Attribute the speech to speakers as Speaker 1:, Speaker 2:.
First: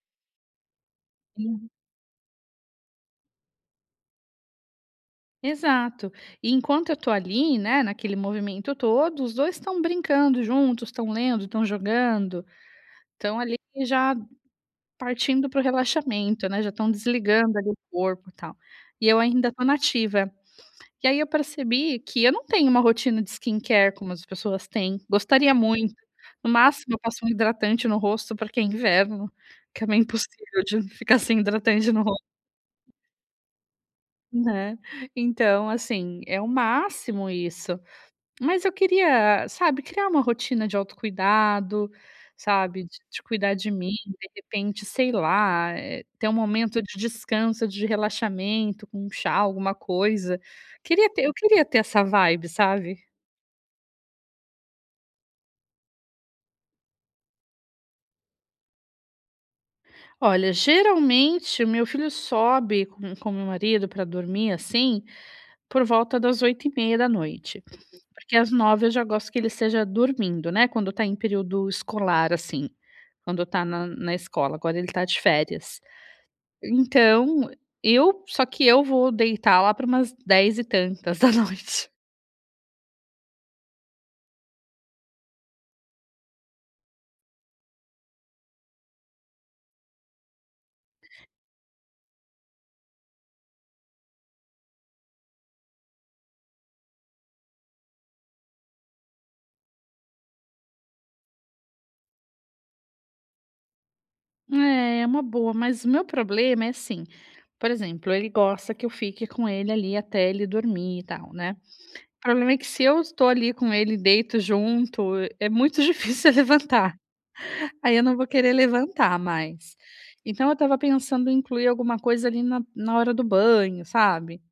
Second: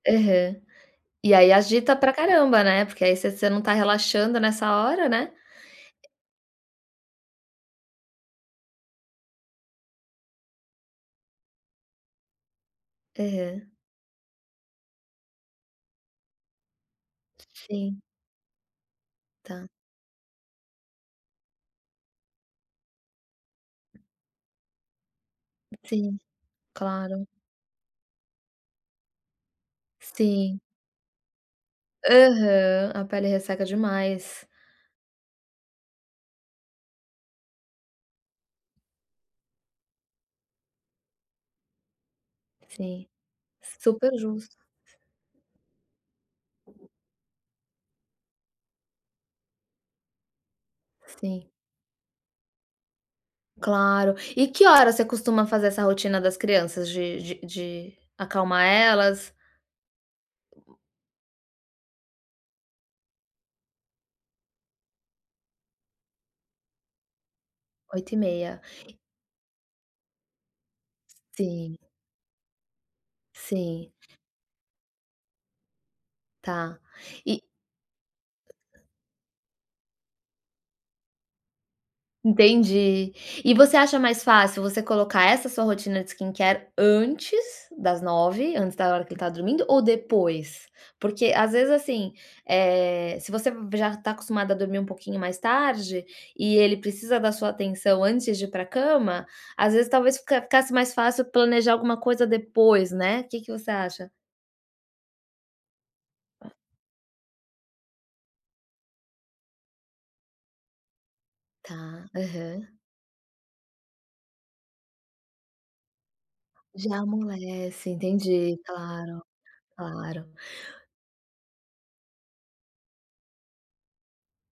Speaker 1: Aham. E aí
Speaker 2: Hum.
Speaker 1: agita pra caramba, né, porque aí você você não está relaxando nessa hora, né.
Speaker 2: Exato. E enquanto eu estou ali, né, naquele movimento todo, os 2 estão brincando juntos, estão lendo, estão jogando. Estão ali
Speaker 1: Aham.
Speaker 2: já partindo para o relaxamento, né, já estão desligando, ali, o
Speaker 1: Sim.
Speaker 2: corpo, tal. E eu ainda estou
Speaker 1: Tá.
Speaker 2: na ativa. E aí eu percebi que eu não tenho uma rotina de skincare como as pessoas têm, gostaria muito.
Speaker 1: Sim.
Speaker 2: No máximo eu passo
Speaker 1: Claro.
Speaker 2: um hidratante no rosto, porque é inverno, que é meio
Speaker 1: Sim.
Speaker 2: impossível de ficar sem hidratante no ros
Speaker 1: Aham, a pele resseca demais.
Speaker 2: Né. Então assim, é o máximo isso. Mas eu queria, sabe, criar uma rotina de autocuidado, sabe. D
Speaker 1: Sim.
Speaker 2: de cuidar de mim,
Speaker 1: Super
Speaker 2: de
Speaker 1: justo.
Speaker 2: repente, sei lá, eh, ter um momento de descanso, de relaxamento, com um chá, alguma coisa. Queria ter eu
Speaker 1: Sim.
Speaker 2: queria ter essa vibe, sabe.
Speaker 1: Claro. E que horas você costuma fazer essa rotina das crianças, de de de acalmar elas?
Speaker 2: Olha, geralmente, o meu filho sobe com com o meu marido pra dormir, assim, por volta das 20h30.
Speaker 1: oito e
Speaker 2: Porque às
Speaker 1: meia.
Speaker 2: 9, eu já gosto que ele esteja dormindo, né, quando está em período
Speaker 1: Sim.
Speaker 2: escolar, assim, quando está na
Speaker 1: Sim.
Speaker 2: na escola. Agora ele está de férias.
Speaker 1: Tá. E
Speaker 2: Então, eu só que eu vou deitar lá pra umas 10 e tantas da noite.
Speaker 1: Entendi. E você acha mais fácil, você colocar essa sua rotina de skincare antes das 9, antes da hora que ele está dormindo, ou depois? Porque, às vezes, assim, eh, se você v já está acostumada a dormir um pouquinho mais tarde, e ele precisa da sua atenção antes de ir para a cama, às vezes, talvez, fica ficasse mais fácil planejar alguma coisa depois, né. O que que você acha?
Speaker 2: É, é uma boa, mas o meu problema é assim, por exemplo, ele gosta que eu fique com ele, ali, até ele dormir, e tal, né.
Speaker 1: Tá,
Speaker 2: O problema é que
Speaker 1: aham.
Speaker 2: se eu estou ali com ele, deito junto, é muito difícil eu levantar.
Speaker 1: Já amolece.
Speaker 2: Aí eu não vou querer
Speaker 1: Entendi,
Speaker 2: levantar
Speaker 1: claro.
Speaker 2: mais.
Speaker 1: Claro.
Speaker 2: Então eu estava pensando em incluir alguma coisa, ali, na na hora do banho, sabe.